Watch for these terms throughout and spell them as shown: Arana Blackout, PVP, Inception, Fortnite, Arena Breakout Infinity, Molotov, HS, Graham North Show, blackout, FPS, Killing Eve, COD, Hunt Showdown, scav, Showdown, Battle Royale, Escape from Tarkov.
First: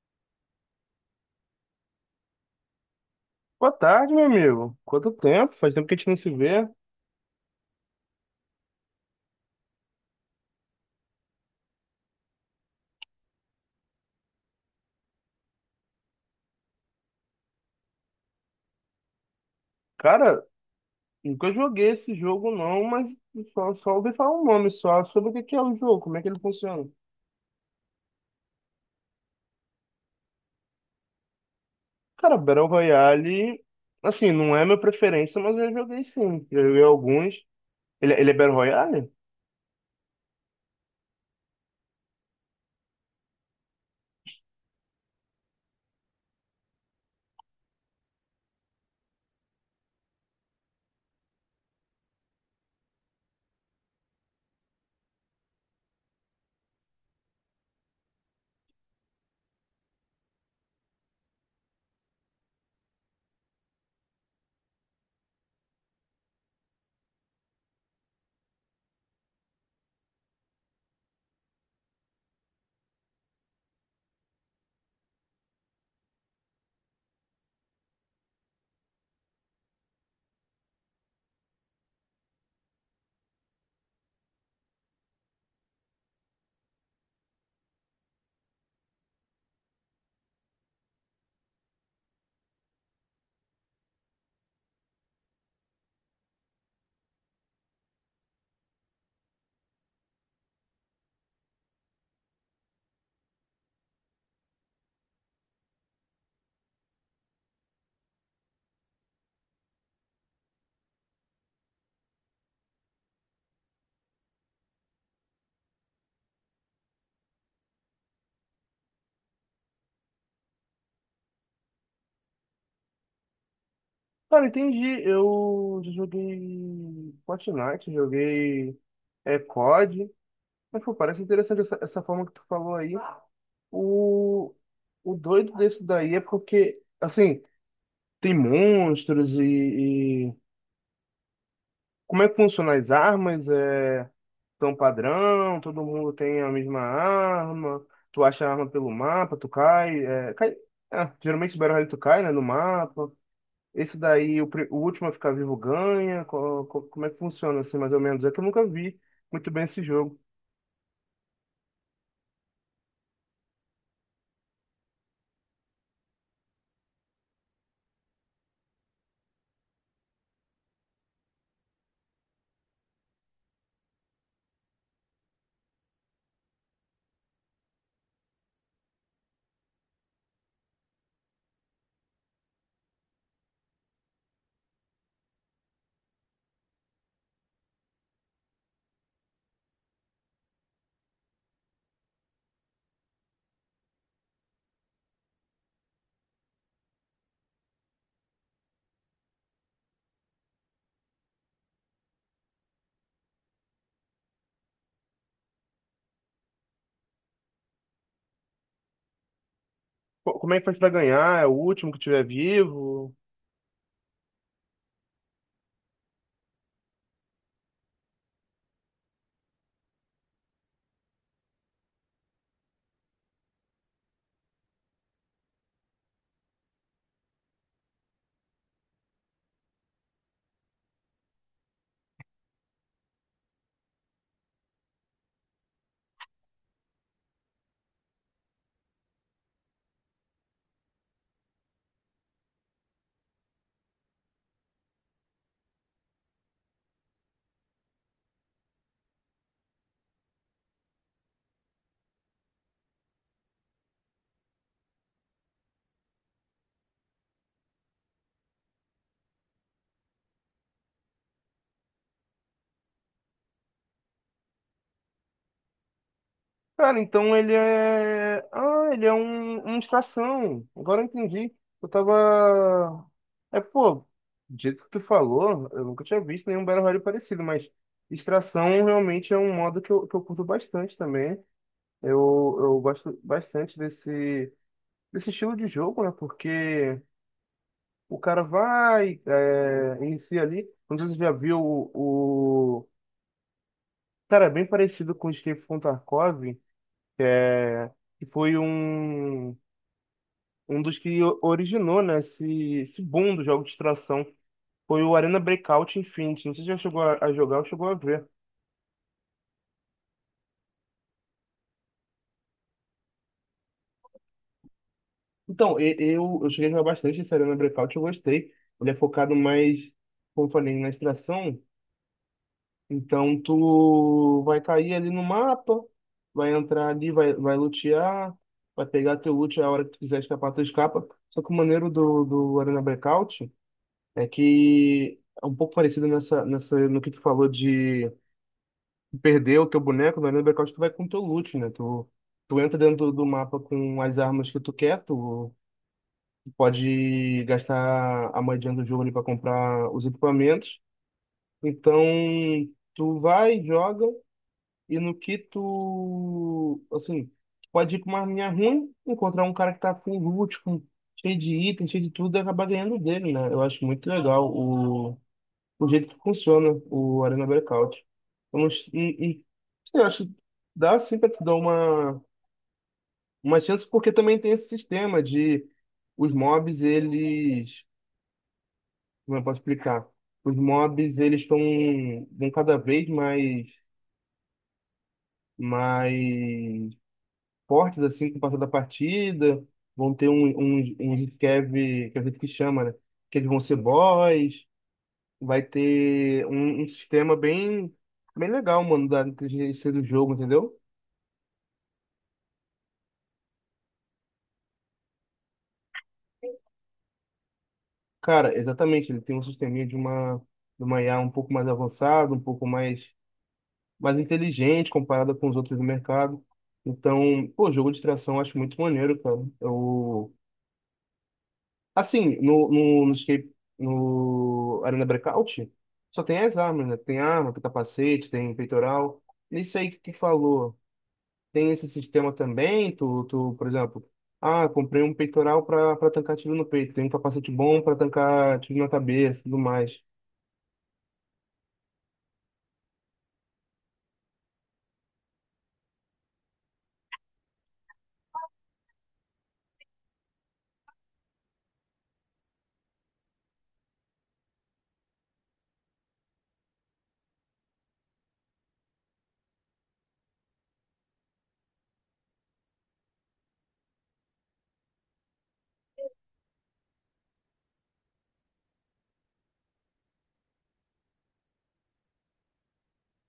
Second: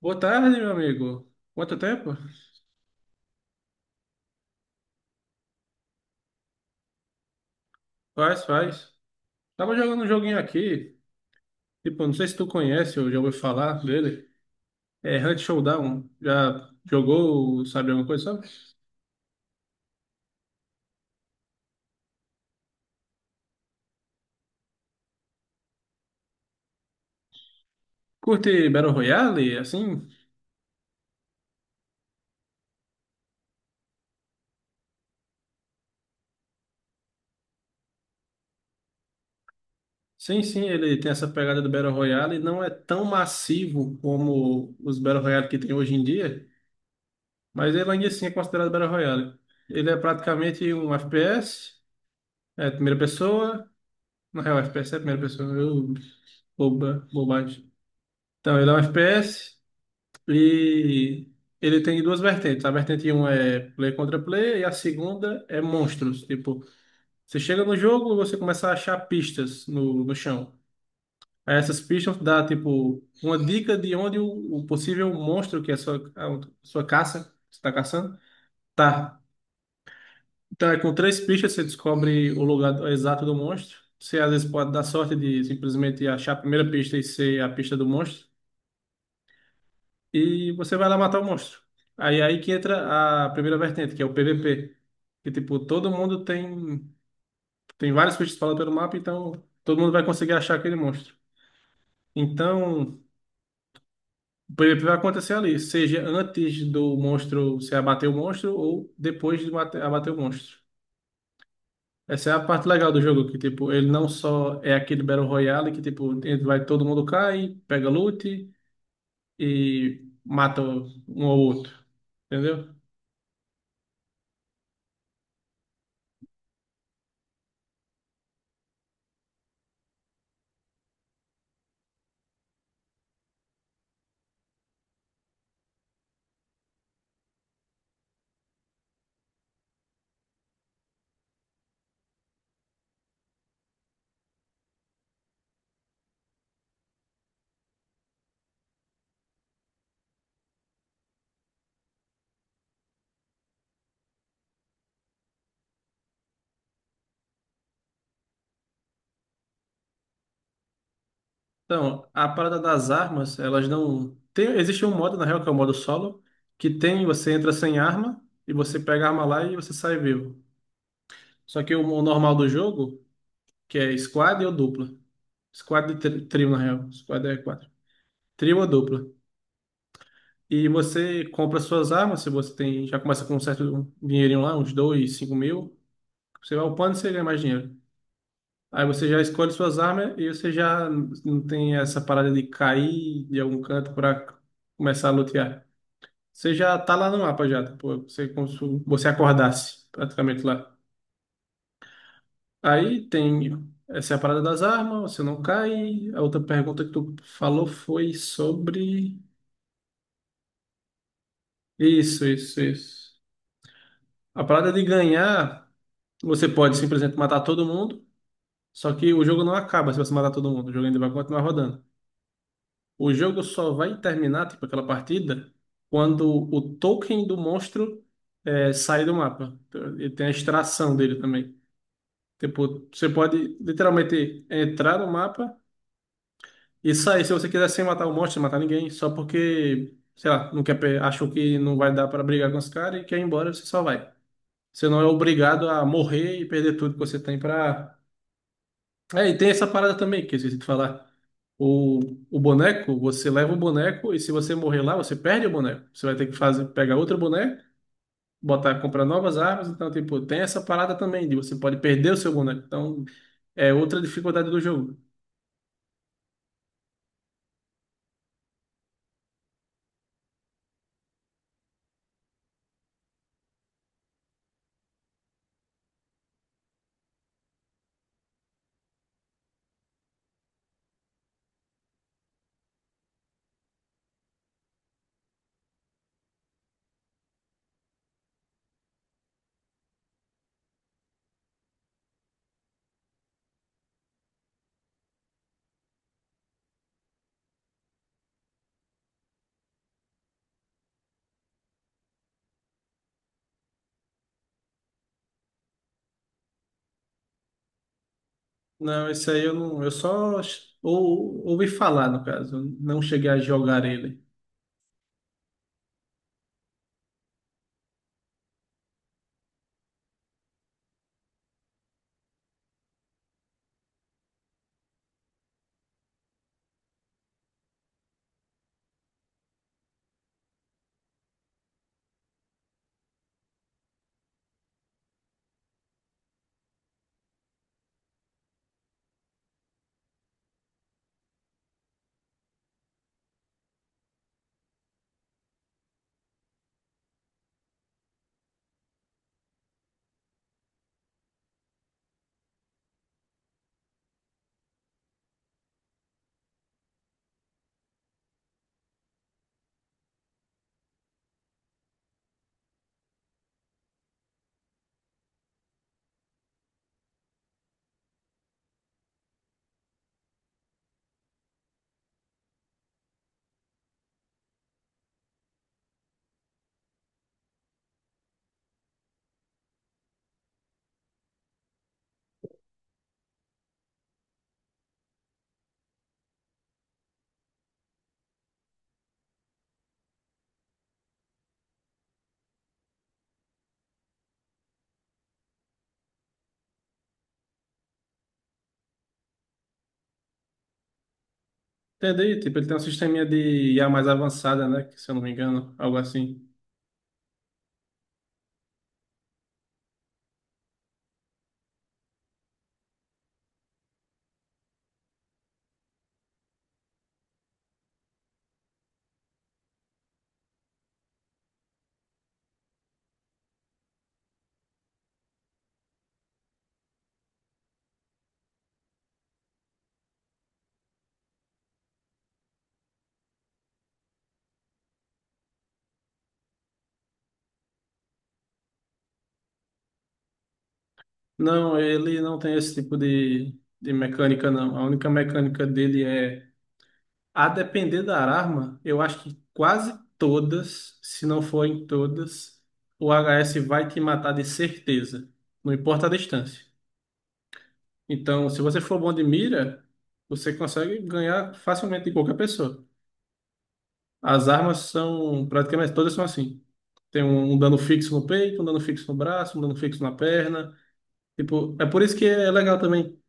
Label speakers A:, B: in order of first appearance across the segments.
A: Boa tarde, meu amigo. Quanto tempo?
B: Boa tarde, meu amigo. Quanto tempo? Faz tempo que a gente não se vê.
A: Faz. Tava jogando um joguinho aqui, tipo, não sei se tu conhece ou já ouviu falar dele. É Hunt Showdown. Já jogou, sabe alguma coisa, sabe?
B: Cara, nunca joguei esse jogo não, mas só ouvi falar um nome só sobre o que que é o jogo, como é que ele funciona.
A: Curte Battle Royale, assim?
B: Cara, Battle Royale, assim, não é minha preferência, mas eu já joguei sim. Já joguei alguns. Ele é Battle Royale?
A: Sim, ele tem essa pegada do Battle Royale, não é tão massivo como os Battle Royale que tem hoje em dia, mas ele ainda assim é considerado Battle Royale. Ele é praticamente um FPS, é primeira pessoa, na real, FPS é primeira pessoa, bobagem. Então, ele é um FPS e ele tem duas vertentes. A vertente um é player contra player e a segunda é monstros. Tipo, você chega no jogo e você começa a achar pistas no chão. Aí essas pistas dá, tipo, uma dica de onde o possível monstro, que é a sua caça, que você tá caçando, tá. Então, é com três pistas você descobre o lugar exato do monstro. Você às vezes pode dar sorte de simplesmente achar a primeira pista e ser a pista do monstro e você vai lá matar o monstro. Aí é aí que entra a primeira vertente, que é o PVP. Que tipo, todo mundo tem tem vários bichos espalhados pelo mapa, então todo mundo vai conseguir achar aquele monstro. Então, o PVP vai acontecer ali, seja antes do monstro você abater o monstro ou depois de abater o monstro. Essa é a parte legal do jogo, que tipo, ele não só é aquele Battle Royale que tipo, ele vai todo mundo cai, pega loot e mata um ao outro. Entendeu?
B: Cara, entendi. Eu já joguei Fortnite, joguei COD. Mas, pô, parece interessante essa forma que tu falou aí. O, o doido desse daí é porque, assim, tem monstros e como é que funcionam as armas? É tão padrão? Todo mundo tem a mesma arma? Tu acha a arma pelo mapa? Tu cai? Ah, geralmente o Battle Royale tu cai, né, no mapa. Esse daí, o último a ficar vivo ganha. Como é que funciona assim, mais ou menos? É que eu nunca vi muito bem esse jogo.
A: Então, a parada das armas, elas não. Tem, existe um modo, na real, que é o modo solo, que tem, você entra sem arma, e você pega a arma lá e você sai vivo. Só que o normal do jogo, que é squad ou dupla. Squad e trio, na real. Squad é quatro. Trio ou dupla. E você compra suas armas, se você tem. Já começa com um certo dinheirinho lá, uns dois, cinco mil. Você vai upando e você ganha mais dinheiro. Aí você já escolhe suas armas e você já não tem essa parada de cair de algum canto para começar a lutear. Você já tá lá no mapa já, tá? Pô, você, como se você acordasse praticamente lá. Aí tem essa é a parada das armas, você não cai. A outra pergunta que tu falou foi sobre.
B: Como é que faz pra ganhar? É o último que
A: Isso,
B: tiver
A: isso,
B: vivo?
A: isso. A parada de ganhar, você pode simplesmente matar todo mundo, só que o jogo não acaba se você matar todo mundo, o jogo ainda vai continuar rodando. O jogo só vai terminar, tipo, aquela partida, quando o token do monstro sai do mapa. Então, ele tem a extração dele também. Tipo, você pode literalmente entrar no mapa e sair se você quiser sem matar o monstro, sem matar ninguém, só porque, sei lá, não quer, achou que não vai dar pra brigar com os caras e quer ir embora, você só vai. Você não é obrigado a morrer e perder tudo que você tem pra. É, e tem essa parada também que eu esqueci de falar. O, o boneco, você leva o boneco e se você morrer lá, você perde o boneco. Você vai ter que fazer, pegar outro boneco, botar, comprar novas armas. Então, tipo, tem essa parada também de você pode perder o seu boneco. Então, é outra dificuldade do jogo.
B: Cara, então ele é. Ah, ele é um, uma estação. Agora eu entendi. Eu tava. É, pô, do jeito que tu falou, eu nunca tinha visto nenhum Battle Royale parecido, mas extração realmente é um modo que eu curto bastante também. Eu gosto bastante desse, desse estilo de jogo, né? Porque o cara vai, é, inicia ali. Não sei se você já viu cara, é bem parecido com o Escape from Tarkov que foi um, um dos que originou, né, esse boom do jogo de extração foi o Arena Breakout Infinity. Não sei se já chegou a jogar ou chegou a ver.
A: Não, isso aí eu não. Eu só ouvi falar, no caso. Não cheguei a jogar ele.
B: Então, eu cheguei a jogar bastante esse Arena Breakout, eu gostei. Ele é focado mais, como eu falei, na extração. Então, tu vai cair ali no mapa, vai entrar ali, vai lutear, vai pegar teu loot a hora que tu quiser escapar, tu escapa. Só que o maneiro do Arena Breakout é que é um pouco parecido nessa, nessa, no que tu falou de perder o teu boneco, na linha do blackout, tu vai com o teu loot, né? Tu, tu entra dentro do mapa com as armas que tu quer, tu pode gastar a moedinha do jogo ali para comprar os equipamentos. Então, tu vai, joga, e no que tu, assim, tu pode ir com uma arminha ruim, encontrar um cara que tá com loot, com, cheio de item, cheio de tudo, e acabar ganhando dele, né? Eu acho muito legal o jeito que funciona o Arena Breakout. Eu não, sei, eu acho que dá sim pra te dar uma chance, porque também tem esse sistema de os mobs, eles. Como eu posso explicar? Os mobs, eles estão vão cada vez mais, mais fortes, assim, com o passar da partida. Vão ter um scav, que é o jeito que chama, né? Que eles vão ser boss. Vai ter um sistema bem, bem legal, mano, da inteligência do jogo, entendeu?
A: Entendi. Tipo, ele tem um sisteminha de IA mais avançada, né? Se eu não me engano, algo assim.
B: Cara, exatamente, ele tem um sisteminha de uma IA um pouco mais avançado, um pouco mais, mais inteligente comparada com os outros do mercado. Então, pô, jogo de tração eu acho muito maneiro, cara. Eu, assim, no Arena Breakout, só tem as armas, né? Tem arma, tem capacete, tem peitoral. Isso aí que tu falou. Tem esse sistema também, tu, por exemplo, ah, comprei um peitoral para tancar tiro no peito, tem um capacete bom para tancar tiro na cabeça, e tudo mais.
A: Não, ele não tem esse tipo de mecânica, não. A única mecânica dele é, a depender da arma, eu acho que quase todas, se não forem todas, o HS vai te matar de certeza. Não importa a distância. Então, se você for bom de mira, você consegue ganhar facilmente de qualquer pessoa. As armas são praticamente todas são assim. Tem um dano fixo no peito, um dano fixo no braço, um dano fixo na perna. Tipo, é por isso que é legal também,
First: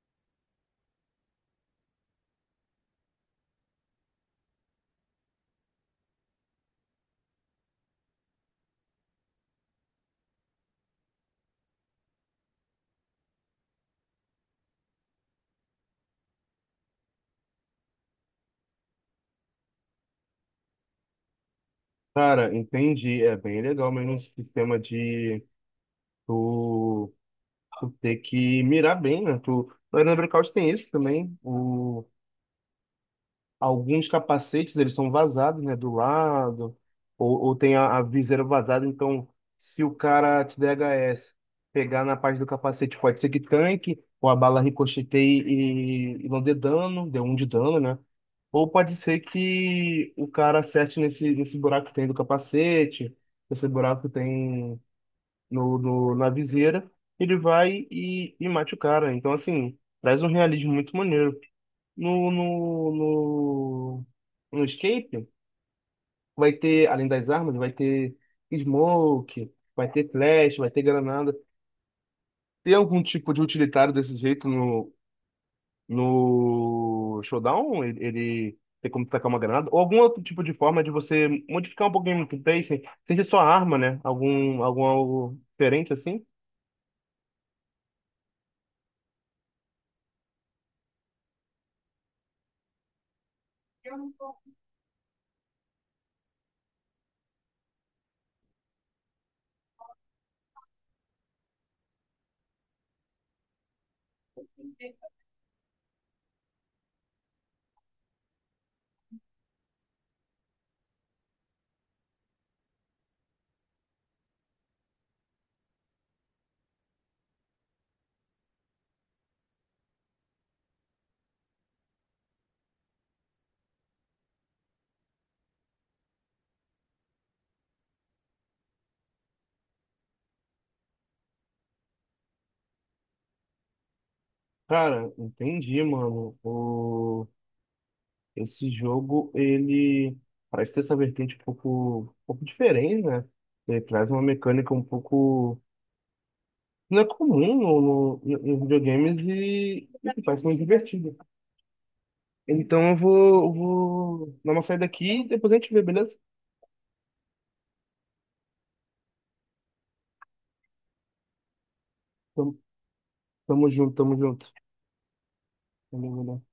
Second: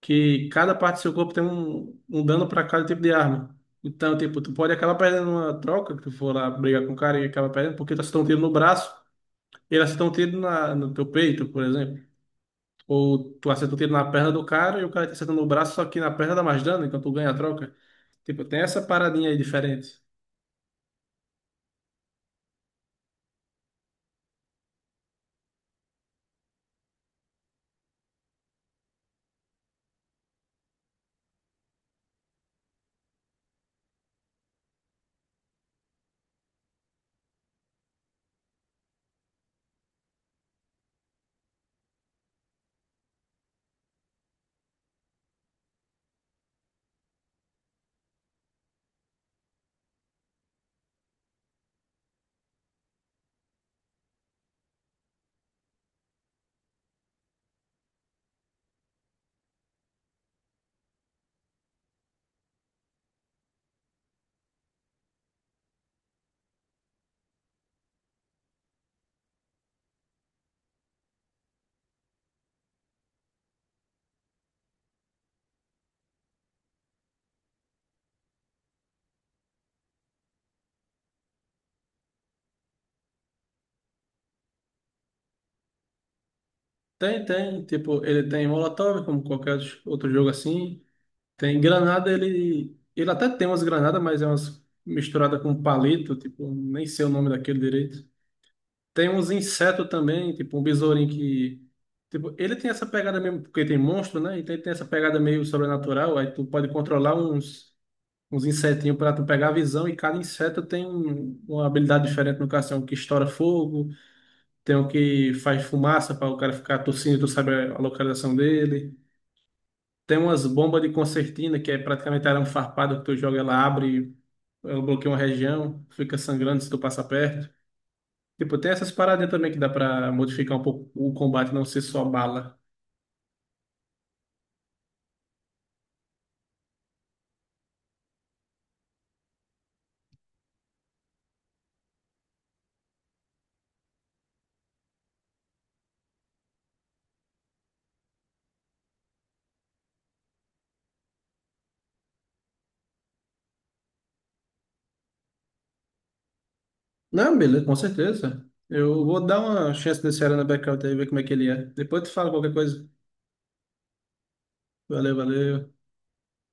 A: que cada parte do seu corpo tem um dano para cada tipo de arma. Então, tipo, tu pode acabar perdendo uma troca, que tu for lá brigar com o cara e acaba perdendo, porque tu acertou um tiro no braço, ele acertou um tiro no teu peito, por exemplo. Ou tu acertou um tiro na perna do cara e o cara tá acertando no braço, só que na perna dá mais dano, então tu ganha a troca. Tipo, tem essa paradinha aí diferente.
B: Cara, entendi, é bem legal mesmo esse sistema de tu, tu ter que mirar bem, né? Tu, lá no Breakout tem isso também, o alguns capacetes, eles são vazados, né, do lado, ou tem a viseira vazada, então se o cara te der HS, pegar na parte do capacete pode ser que tanque, ou a bala ricocheteie e não dê dano, dê um de dano, né? Ou pode ser que o cara acerte nesse, nesse buraco que tem do capacete, esse buraco que tem na viseira, ele vai e mate o cara. Então, assim, traz um realismo muito maneiro. No, no, no, no escape, vai ter, além das armas, vai ter smoke, vai ter flash, vai ter granada. Tem algum tipo de utilitário desse jeito no Showdown? Ele tem como tacar uma granada? Ou algum outro tipo de forma de você modificar um pouquinho o gameplay, sem ser só arma, né? Algum algo diferente assim?
A: Tem. Tipo, ele tem Molotov, como qualquer outro jogo assim. Tem granada, ele. Ele até tem umas granadas, mas é umas misturada com palito, tipo, nem sei o nome daquele direito. Tem uns insetos também, tipo, um besourinho que. Tipo, ele tem essa pegada mesmo, porque tem monstro, né? Então ele tem essa pegada meio sobrenatural, aí tu pode controlar uns insetinhos pra tu pegar a visão, e cada inseto tem uma habilidade diferente no caso, tem um que estoura fogo, tem o que faz fumaça para o cara ficar tossindo, tu sabe a localização dele. Tem umas bombas de concertina, que é praticamente arame farpado que tu joga, ela abre, ela bloqueia uma região, fica sangrando se tu passa perto. Tipo, tem essas paradinhas também que dá pra modificar um pouco o combate, não ser só bala.
B: Cara, entendi, mano. O... Esse jogo, ele parece ter essa vertente um pouco diferente, né? Ele traz uma mecânica um pouco. Não é comum no, no, nos videogames e que parece muito divertido. Então eu vou dar uma saída aqui e depois a gente vê, beleza?
A: Não, beleza, com certeza. Eu vou dar uma chance nesse Arana Blackout aí, ver como é que ele é. Depois tu fala qualquer
B: Tamo,
A: coisa.
B: tamo junto, tamo junto.
A: Valeu.
B: Tamo junto.